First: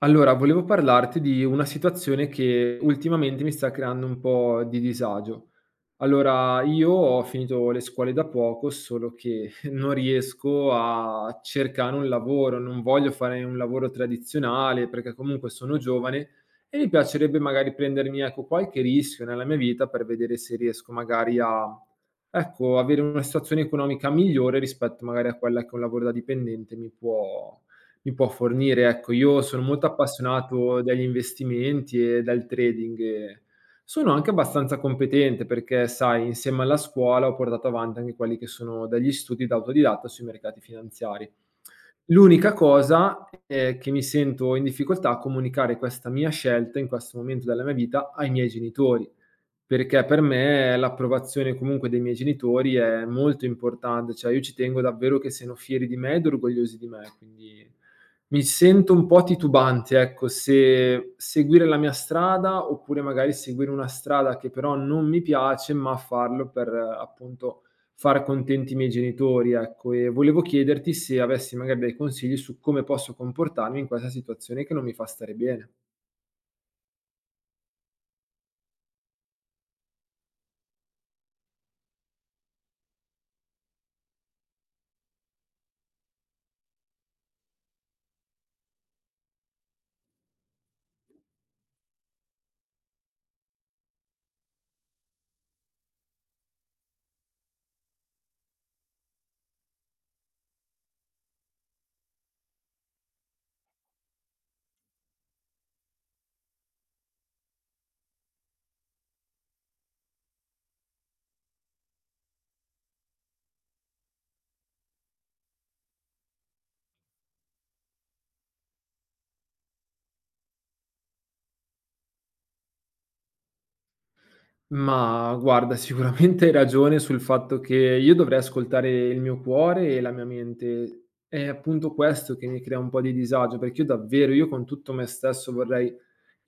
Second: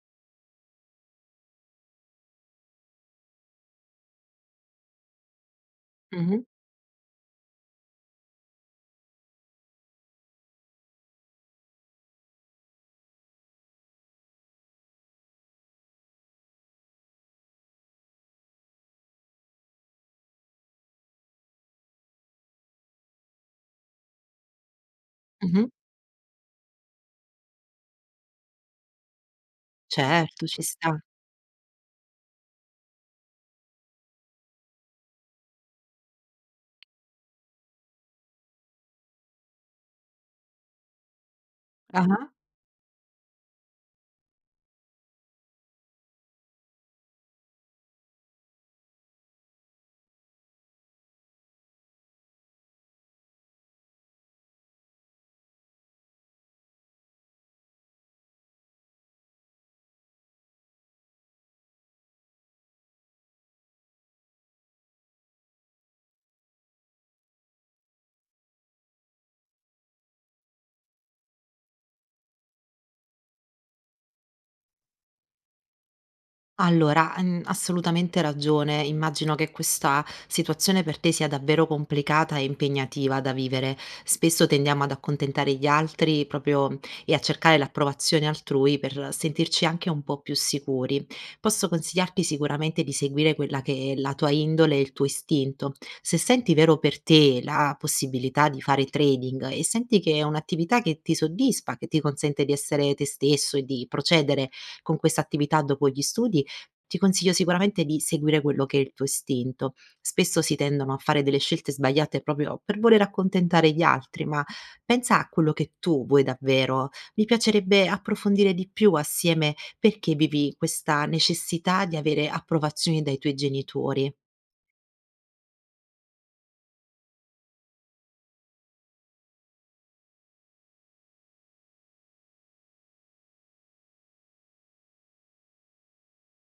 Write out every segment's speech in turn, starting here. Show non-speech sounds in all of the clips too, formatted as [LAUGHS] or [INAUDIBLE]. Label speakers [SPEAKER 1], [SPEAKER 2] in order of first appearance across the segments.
[SPEAKER 1] Allora, volevo parlarti di una situazione che ultimamente mi sta creando un po' di disagio.
[SPEAKER 2] Mh-mh,
[SPEAKER 1] Allora, io ho finito le scuole da poco, solo che [LAUGHS] non riesco a cercare un lavoro, non voglio fare un lavoro tradizionale perché comunque sono giovane e mi piacerebbe magari prendermi, ecco, qualche rischio nella mia vita per vedere se riesco magari a, ecco, avere una situazione economica migliore rispetto magari a quella
[SPEAKER 2] mh-mh.
[SPEAKER 1] che un lavoro da dipendente mi può fornire. Ecco, io sono molto
[SPEAKER 2] Certo, ci
[SPEAKER 1] appassionato
[SPEAKER 2] sta.
[SPEAKER 1] dagli investimenti e dal trading. E sono anche abbastanza competente perché, sai, insieme alla scuola ho portato avanti anche quelli che sono degli studi da autodidatta sui mercati finanziari.
[SPEAKER 2] Ah-ah.
[SPEAKER 1] L'unica cosa è che mi sento in difficoltà a comunicare questa mia scelta in questo momento della mia vita ai miei genitori, perché per me l'approvazione comunque dei miei genitori è molto importante, cioè io ci tengo davvero che siano fieri di me ed orgogliosi di me, quindi mi sento un po' titubante, ecco, se seguire la mia strada oppure magari seguire una strada che però non mi piace, ma farlo per appunto far contenti i miei genitori, ecco. E volevo chiederti se avessi magari dei consigli su come posso comportarmi in questa situazione che non mi fa stare bene.
[SPEAKER 2] Allora, assolutamente ragione. Immagino che questa situazione per te sia davvero complicata e impegnativa da vivere. Spesso tendiamo ad accontentare gli altri proprio e a cercare l'approvazione altrui per sentirci anche un po' più sicuri. Posso consigliarti sicuramente di seguire quella che è la tua indole e il tuo istinto. Se senti vero per te la possibilità di fare trading e senti che è un'attività che ti soddisfa, che ti consente di essere te stesso e di procedere con questa attività dopo gli studi, ti consiglio sicuramente di seguire quello che è il tuo istinto. Spesso si tendono a fare delle scelte sbagliate proprio per voler accontentare gli altri, ma pensa a quello che tu vuoi davvero. Mi piacerebbe approfondire di più assieme perché vivi questa necessità di avere approvazione dai tuoi genitori.
[SPEAKER 1] Ma guarda, sicuramente hai ragione sul fatto che io dovrei ascoltare il mio cuore e la mia mente. È appunto questo che mi crea un po' di disagio, perché io con tutto me stesso vorrei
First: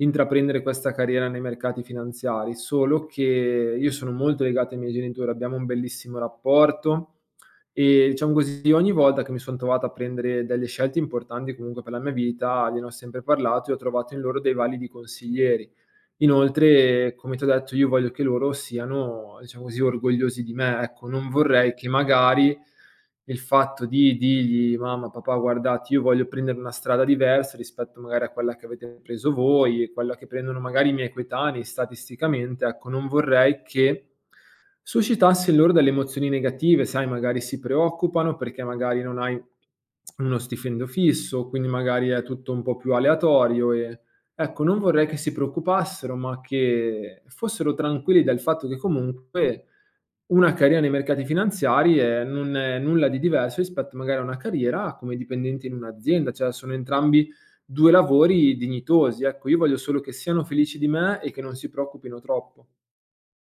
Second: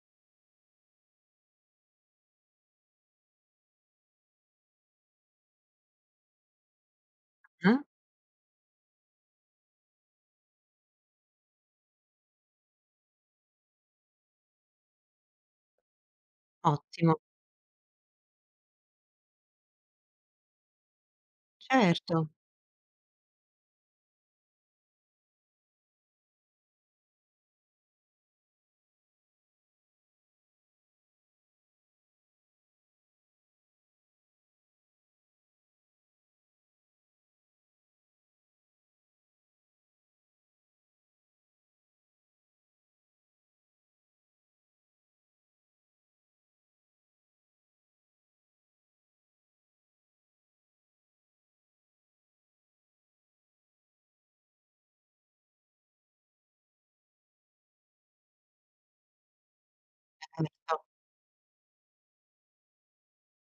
[SPEAKER 1] intraprendere questa carriera nei mercati finanziari, solo che io sono molto legato ai miei genitori, abbiamo un bellissimo rapporto
[SPEAKER 2] Mh?
[SPEAKER 1] e diciamo così ogni volta che mi son trovato a prendere delle scelte importanti comunque per la mia vita, gliene ho sempre parlato e ho trovato in loro dei validi consiglieri.
[SPEAKER 2] Ottimo.
[SPEAKER 1] Inoltre, come t'ho detto, io voglio che loro siano, diciamo così, orgogliosi di me, ecco. Non vorrei che
[SPEAKER 2] Certo,
[SPEAKER 1] magari il fatto di dirgli: "Mamma, papà, guardate, io voglio prendere una strada diversa rispetto magari a quella che avete preso voi e quella che prendono magari i miei coetanei statisticamente", ecco, non vorrei che suscitasse in loro delle emozioni negative, sai, magari si preoccupano perché magari non hai uno stipendio fisso, quindi magari è tutto un po' più aleatorio e ecco, non vorrei che si preoccupassero, ma che fossero tranquilli dal fatto che comunque una carriera nei mercati finanziari è non è nulla di diverso rispetto magari a una carriera come dipendente in un'azienda, cioè sono entrambi 2 lavori dignitosi. Ecco, io voglio solo che siano felici
[SPEAKER 2] certo.
[SPEAKER 1] di me e che non si preoccupino troppo.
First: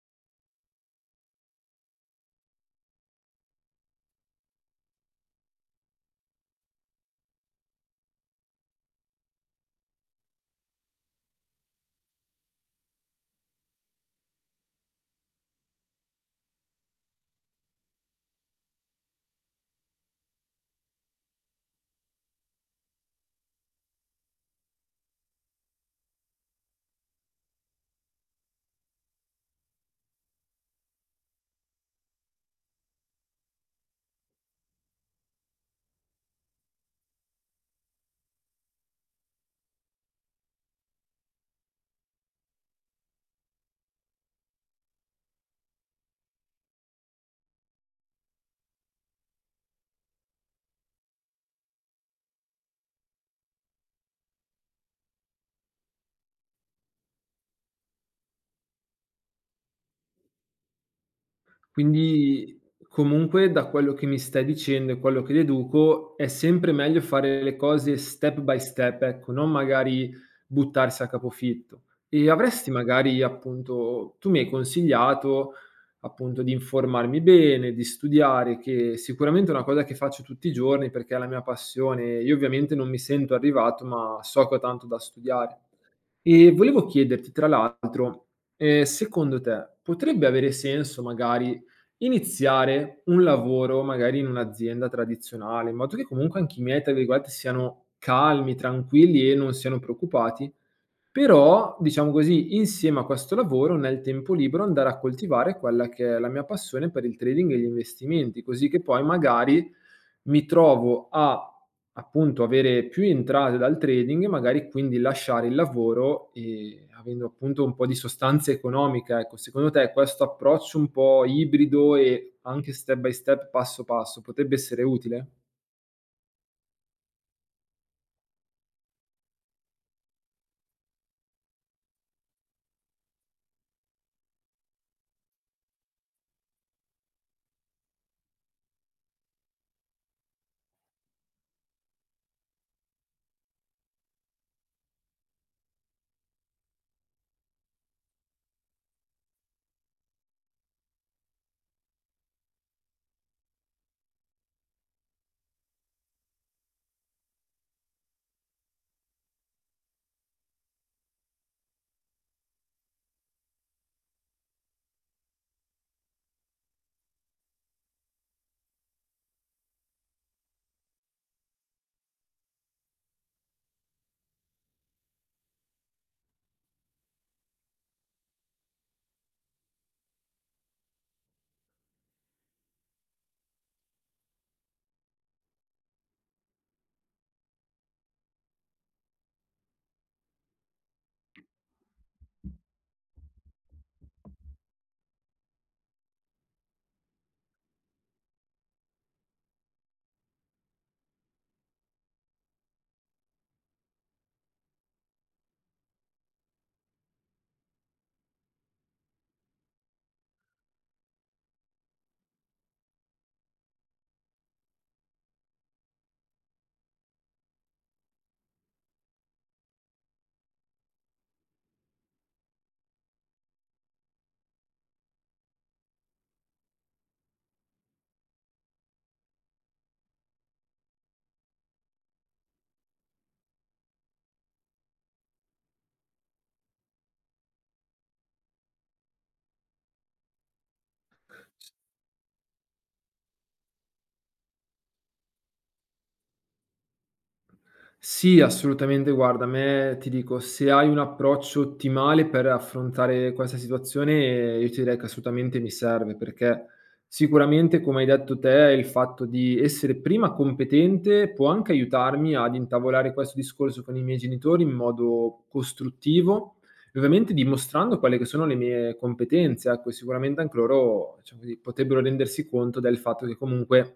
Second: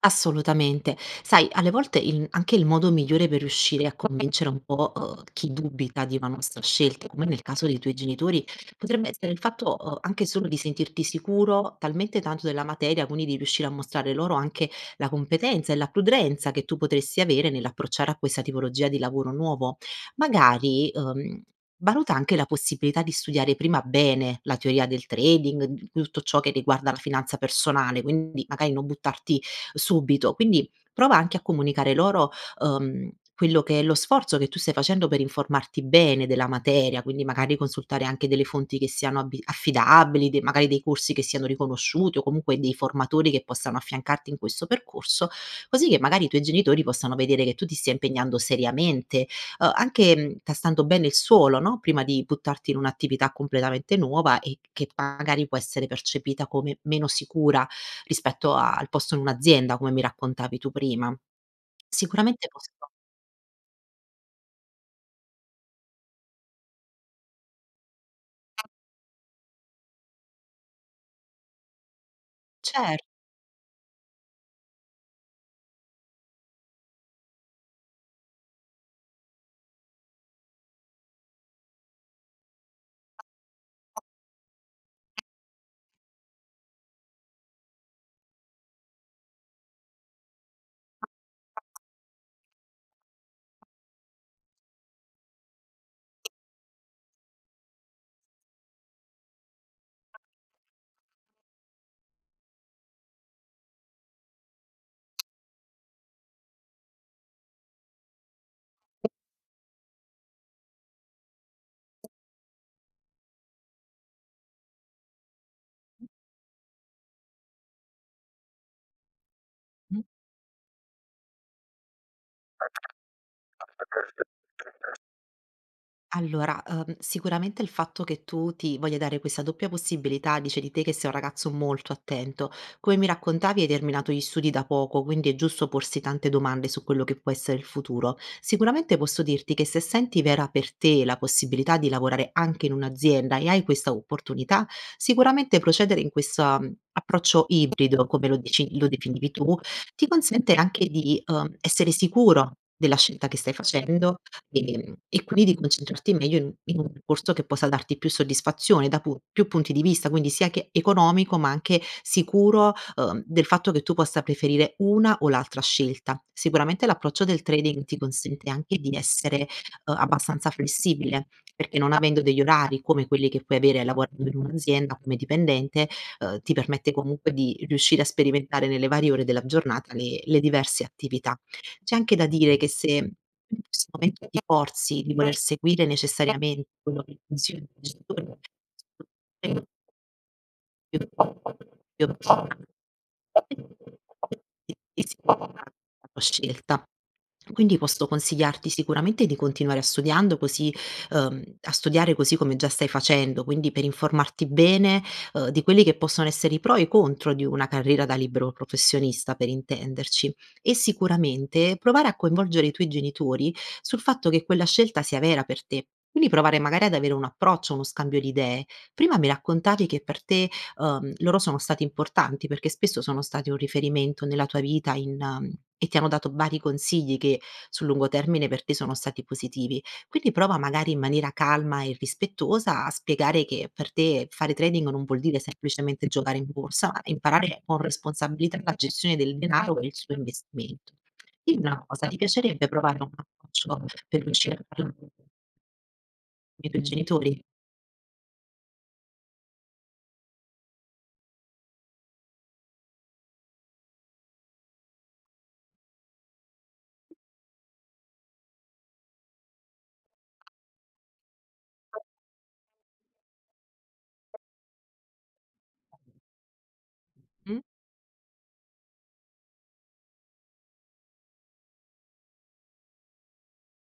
[SPEAKER 2] Assolutamente. Sai, alle volte il anche il modo migliore per riuscire a convincere un po', chi dubita di una nostra scelta, come nel caso dei tuoi genitori, potrebbe essere il fatto, anche solo di sentirti sicuro talmente tanto della materia, quindi di riuscire a mostrare loro anche la competenza e la prudenza che tu potresti avere nell'approcciare a questa tipologia di lavoro nuovo. Magari, valuta anche la possibilità di studiare prima bene la teoria del trading, di tutto ciò che riguarda la finanza personale, quindi magari non buttarti subito. Quindi prova anche a comunicare loro, uhm, quello che è lo sforzo che tu stai facendo per informarti bene della materia, quindi magari consultare anche delle fonti che siano abi affidabili, de magari dei corsi che siano riconosciuti o comunque dei formatori che possano affiancarti in questo percorso, così che magari i tuoi genitori possano vedere che tu ti stia impegnando seriamente, anche, tastando bene il suolo, no, prima di buttarti in un'attività completamente nuova e che magari può essere percepita come meno sicura rispetto a al posto in un'azienda, come mi raccontavi tu prima. Sicuramente
[SPEAKER 1] Quindi,
[SPEAKER 2] posso
[SPEAKER 1] comunque, da quello che mi stai dicendo e quello che deduco, è sempre meglio fare le cose step by step, ecco, non magari buttarsi a capofitto. E avresti
[SPEAKER 2] cer
[SPEAKER 1] magari, appunto tu mi hai consigliato, appunto, di informarmi bene, di studiare, che sicuramente è una cosa che faccio tutti i giorni perché è la mia passione. Io ovviamente non mi sento arrivato, ma so che ho tanto da studiare. E volevo chiederti, tra l'altro, secondo te potrebbe avere senso magari iniziare un lavoro, magari in un'azienda tradizionale, in modo che comunque anche i miei, tra virgolette, siano calmi, tranquilli e non siano preoccupati? Però, diciamo così, insieme a questo lavoro, nel tempo libero andare a coltivare quella che è la mia passione per il trading e gli investimenti, così che poi magari mi trovo a appunto avere più entrate dal trading e magari quindi lasciare il lavoro e avendo appunto un po' di sostanza economica. Ecco, secondo te questo approccio un po' ibrido e anche step by step, passo passo, potrebbe essere utile?
[SPEAKER 2] Allora, sicuramente il fatto che tu ti voglia dare questa doppia possibilità dice di te che sei un ragazzo molto attento. Come mi raccontavi hai terminato gli studi da poco, quindi è giusto porsi tante domande su quello che può essere il futuro. Sicuramente posso dirti che se senti vera per te la possibilità di lavorare anche in un'azienda e hai questa opportunità, sicuramente procedere in questa approccio ibrido, come lo definivi tu, ti consente anche di, essere sicuro della scelta che stai facendo. E quindi di concentrarti meglio in un percorso che possa darti più soddisfazione da pu più punti di vista, quindi sia che economico, ma anche sicuro, del fatto che tu possa preferire una o l'altra scelta. Sicuramente l'approccio del trading ti consente anche di essere, abbastanza flessibile, perché non avendo degli orari come quelli che puoi avere lavorando in un'azienda come dipendente, ti permette comunque di riuscire a sperimentare nelle varie ore della giornata le diverse attività. C'è anche da dire che se in questo momento ti forzi di voler seguire necessariamente quello che funziona [UNINTELLIGIBLE] Io io [UNINTELLIGIBLE] scelta. Quindi posso consigliarti sicuramente di continuare a studiando così a studiare così come già stai facendo, quindi per informarti bene, di quelli che possono essere i pro e i contro di una carriera da libero professionista, per intenderci. E sicuramente provare a coinvolgere i tuoi genitori sul fatto che quella scelta sia vera per te. Quindi provare magari ad avere un approccio, uno scambio di idee. Prima mi raccontavi che per te loro sono stati importanti perché spesso sono stati un riferimento nella tua vita in e ti hanno dato vari consigli che sul lungo termine per te sono stati positivi. Quindi prova magari in maniera calma e rispettosa a spiegare che per te fare trading non vuol dire semplicemente giocare in borsa, ma imparare con responsabilità la gestione del denaro e il suo investimento. Dimmi una cosa, ti piacerebbe provare un approccio per riuscire a parlare con i tuoi genitori?
[SPEAKER 1] Sì, assolutamente. Guarda, a me ti dico, se hai un approccio ottimale per affrontare questa situazione, io ti direi che assolutamente mi serve, perché sicuramente, come hai detto te, il fatto di essere prima competente può anche aiutarmi ad intavolare questo discorso con i miei genitori in modo costruttivo, e ovviamente
[SPEAKER 2] Mh?
[SPEAKER 1] dimostrando quelle che sono le mie competenze. Ecco, sicuramente anche loro, diciamo così, potrebbero rendersi conto del fatto che comunque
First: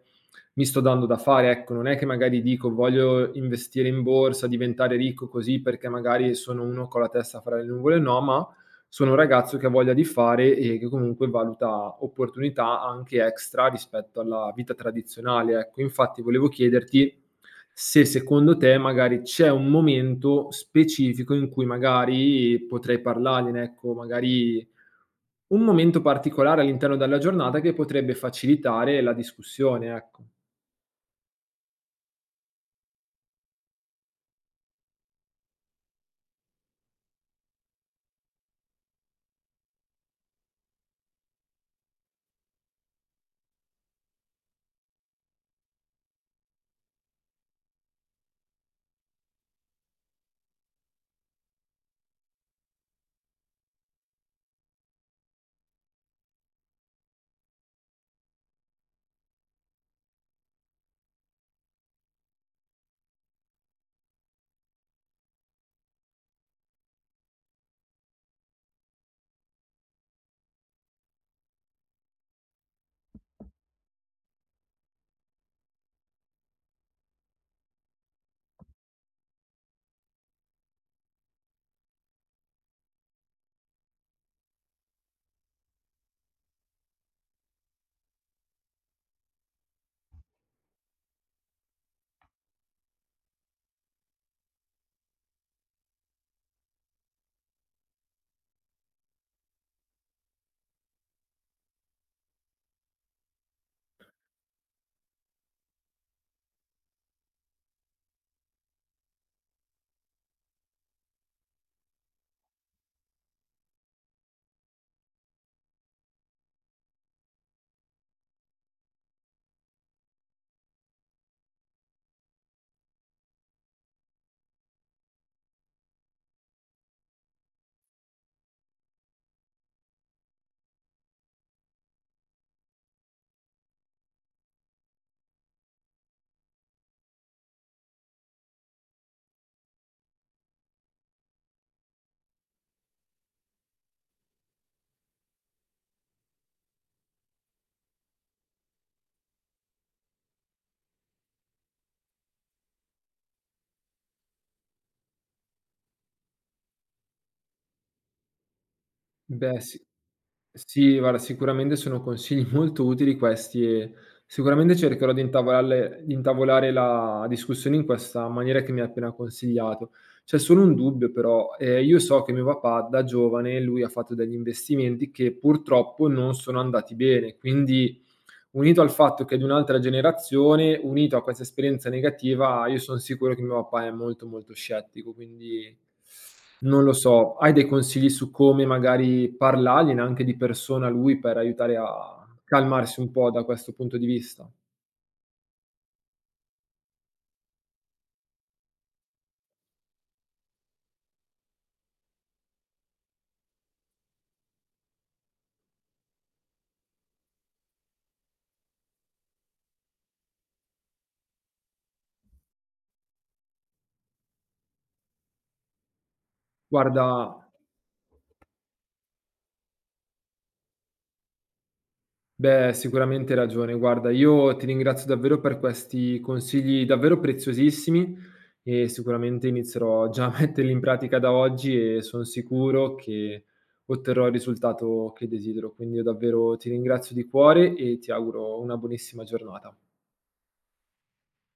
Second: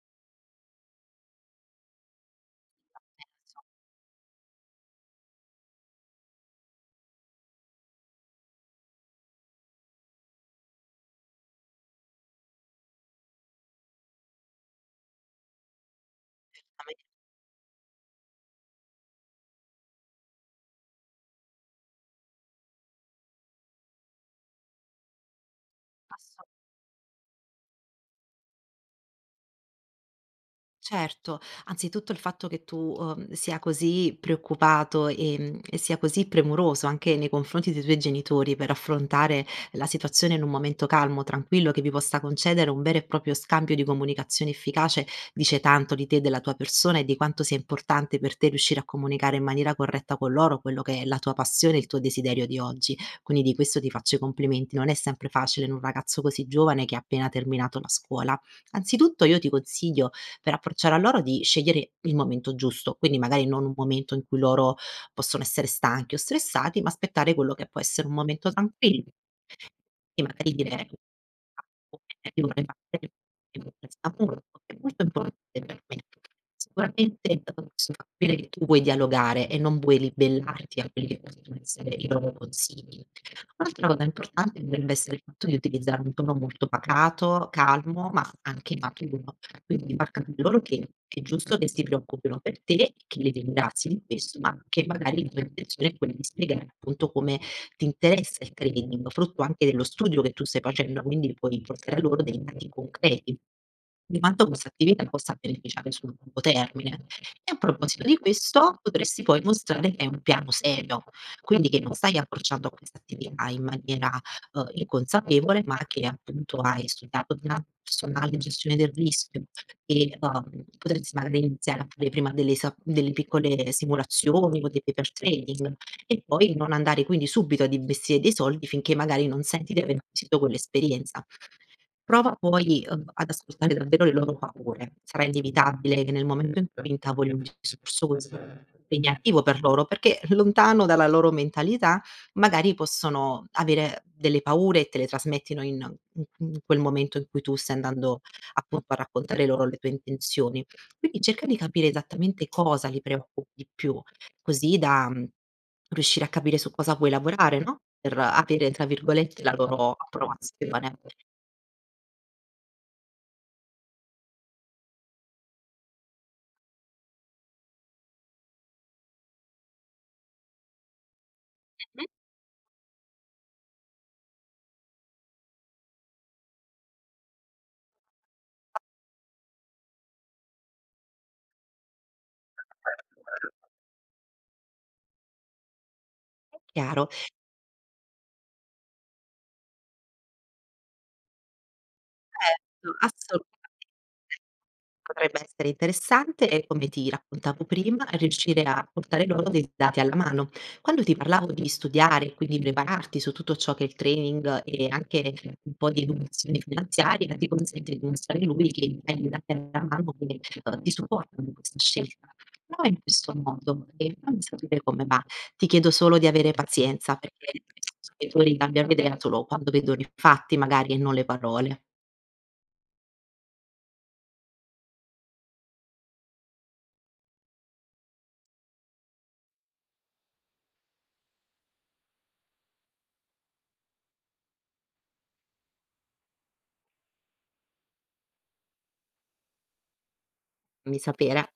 [SPEAKER 1] mi sto dando da fare, ecco, non è che magari dico voglio investire in borsa, diventare ricco così perché magari sono uno con la testa fra le nuvole, no, ma sono un ragazzo che ha voglia di fare e che comunque valuta opportunità anche extra rispetto alla vita tradizionale, ecco. Infatti volevo chiederti se secondo te magari c'è un momento specifico in cui magari potrei parlargliene, ecco, magari un momento particolare all'interno della giornata che potrebbe facilitare la discussione, ecco.
[SPEAKER 2] Certo, anzitutto il fatto che tu, sia così preoccupato, e sia così premuroso anche nei confronti dei tuoi genitori per affrontare la situazione in un momento calmo, tranquillo, che vi possa concedere un vero e proprio scambio di comunicazione efficace, dice tanto di te, della tua persona e di quanto sia importante per te riuscire a comunicare in maniera corretta con loro quello che è la tua passione, il tuo desiderio di oggi. Quindi di questo ti faccio i complimenti. Non è sempre facile in un ragazzo così giovane che ha appena terminato la scuola. Anzitutto io ti consiglio per approcciare a loro di scegliere il momento giusto, quindi magari non un momento in cui loro possono essere stanchi o stressati, ma aspettare quello che può essere un momento tranquillo. E magari dire [UNINTELLIGIBLE] è molto importante per me. Sicuramente posso capire che tu vuoi dialogare e non vuoi ribellarti a quelli che possono essere i loro consigli. Un'altra cosa importante dovrebbe essere il fatto di utilizzare un tono molto pacato, calmo, ma anche maturo. Quindi far capire loro che è giusto che si preoccupino per te e che li ringrazi di questo, ma che magari la tua intenzione è quella di spiegare appunto come ti interessa il trading, frutto anche dello studio che tu stai facendo, quindi puoi portare a loro dei dati concreti di quanto questa attività possa beneficiare sul lungo termine. E a proposito di questo, potresti poi mostrare che è un piano serio, quindi che non stai approcciando a questa attività in maniera inconsapevole, ma che appunto hai studiato una personale gestione del rischio e potresti magari iniziare a fare prima delle, delle piccole simulazioni o dei paper trading. E poi non andare quindi subito ad investire dei soldi finché magari non senti di aver acquisito quell'esperienza. Prova poi, ad ascoltare davvero le loro paure. Sarà inevitabile che nel momento in cui intavoli un discorso così impegnativo per loro, perché lontano dalla loro mentalità, magari possono avere delle paure e te le trasmettono in quel momento in cui tu stai andando appunto a raccontare loro le tue intenzioni. Quindi cerca di capire esattamente cosa li preoccupi di più. Così da, riuscire a capire su cosa vuoi lavorare, no, per avere tra virgolette "la
[SPEAKER 1] Beh sì,
[SPEAKER 2] loro approvazione".
[SPEAKER 1] sì guarda sicuramente sono consigli [LAUGHS] molto utili questi e sicuramente cercherò di intavolarle di intavolare la discussione in questa maniera che mi hai appena consigliato. C'è solo un dubbio però, io so che mio papà da giovane lui ha fatto degli investimenti che purtroppo non sono andati bene, quindi unito al fatto che è di un'altra generazione, unito a questa esperienza negativa, io son sicuro che mio papà è molto, molto scettico, quindi
[SPEAKER 2] È
[SPEAKER 1] non lo
[SPEAKER 2] chiaro,
[SPEAKER 1] so. Hai dei consigli su come magari parlargliene anche di persona a lui per aiutare a
[SPEAKER 2] certo,
[SPEAKER 1] calmarsi un po' da questo
[SPEAKER 2] assolutamente.
[SPEAKER 1] punto di vista?
[SPEAKER 2] Potrebbe essere interessante e, come ti raccontavo prima, riuscire a portare loro dei dati alla mano. Quando ti parlavo di studiare, quindi prepararti su tutto ciò che è il training e anche un po' di educazione finanziaria, ti consente di mostrare a lui che hai dei dati alla mano che ti supportano in questa scelta. Prova in questo modo e fammi sapere come va. Ti chiedo solo di avere
[SPEAKER 1] Guarda
[SPEAKER 2] pazienza perché i genitori cambiano idea solo quando vedono i fatti, magari e non le parole.
[SPEAKER 1] beh, sicuramente hai ragione. Guarda, io ti ringrazio davvero per questi consigli davvero preziosissimi e sicuramente inizierò già a [LAUGHS] metterli in pratica da oggi e son sicuro che otterrò il risultato che desidero. Quindi io davvero ti ringrazio di cuore e ti auguro una buonissima giornata.
[SPEAKER 2] Fammi sapere.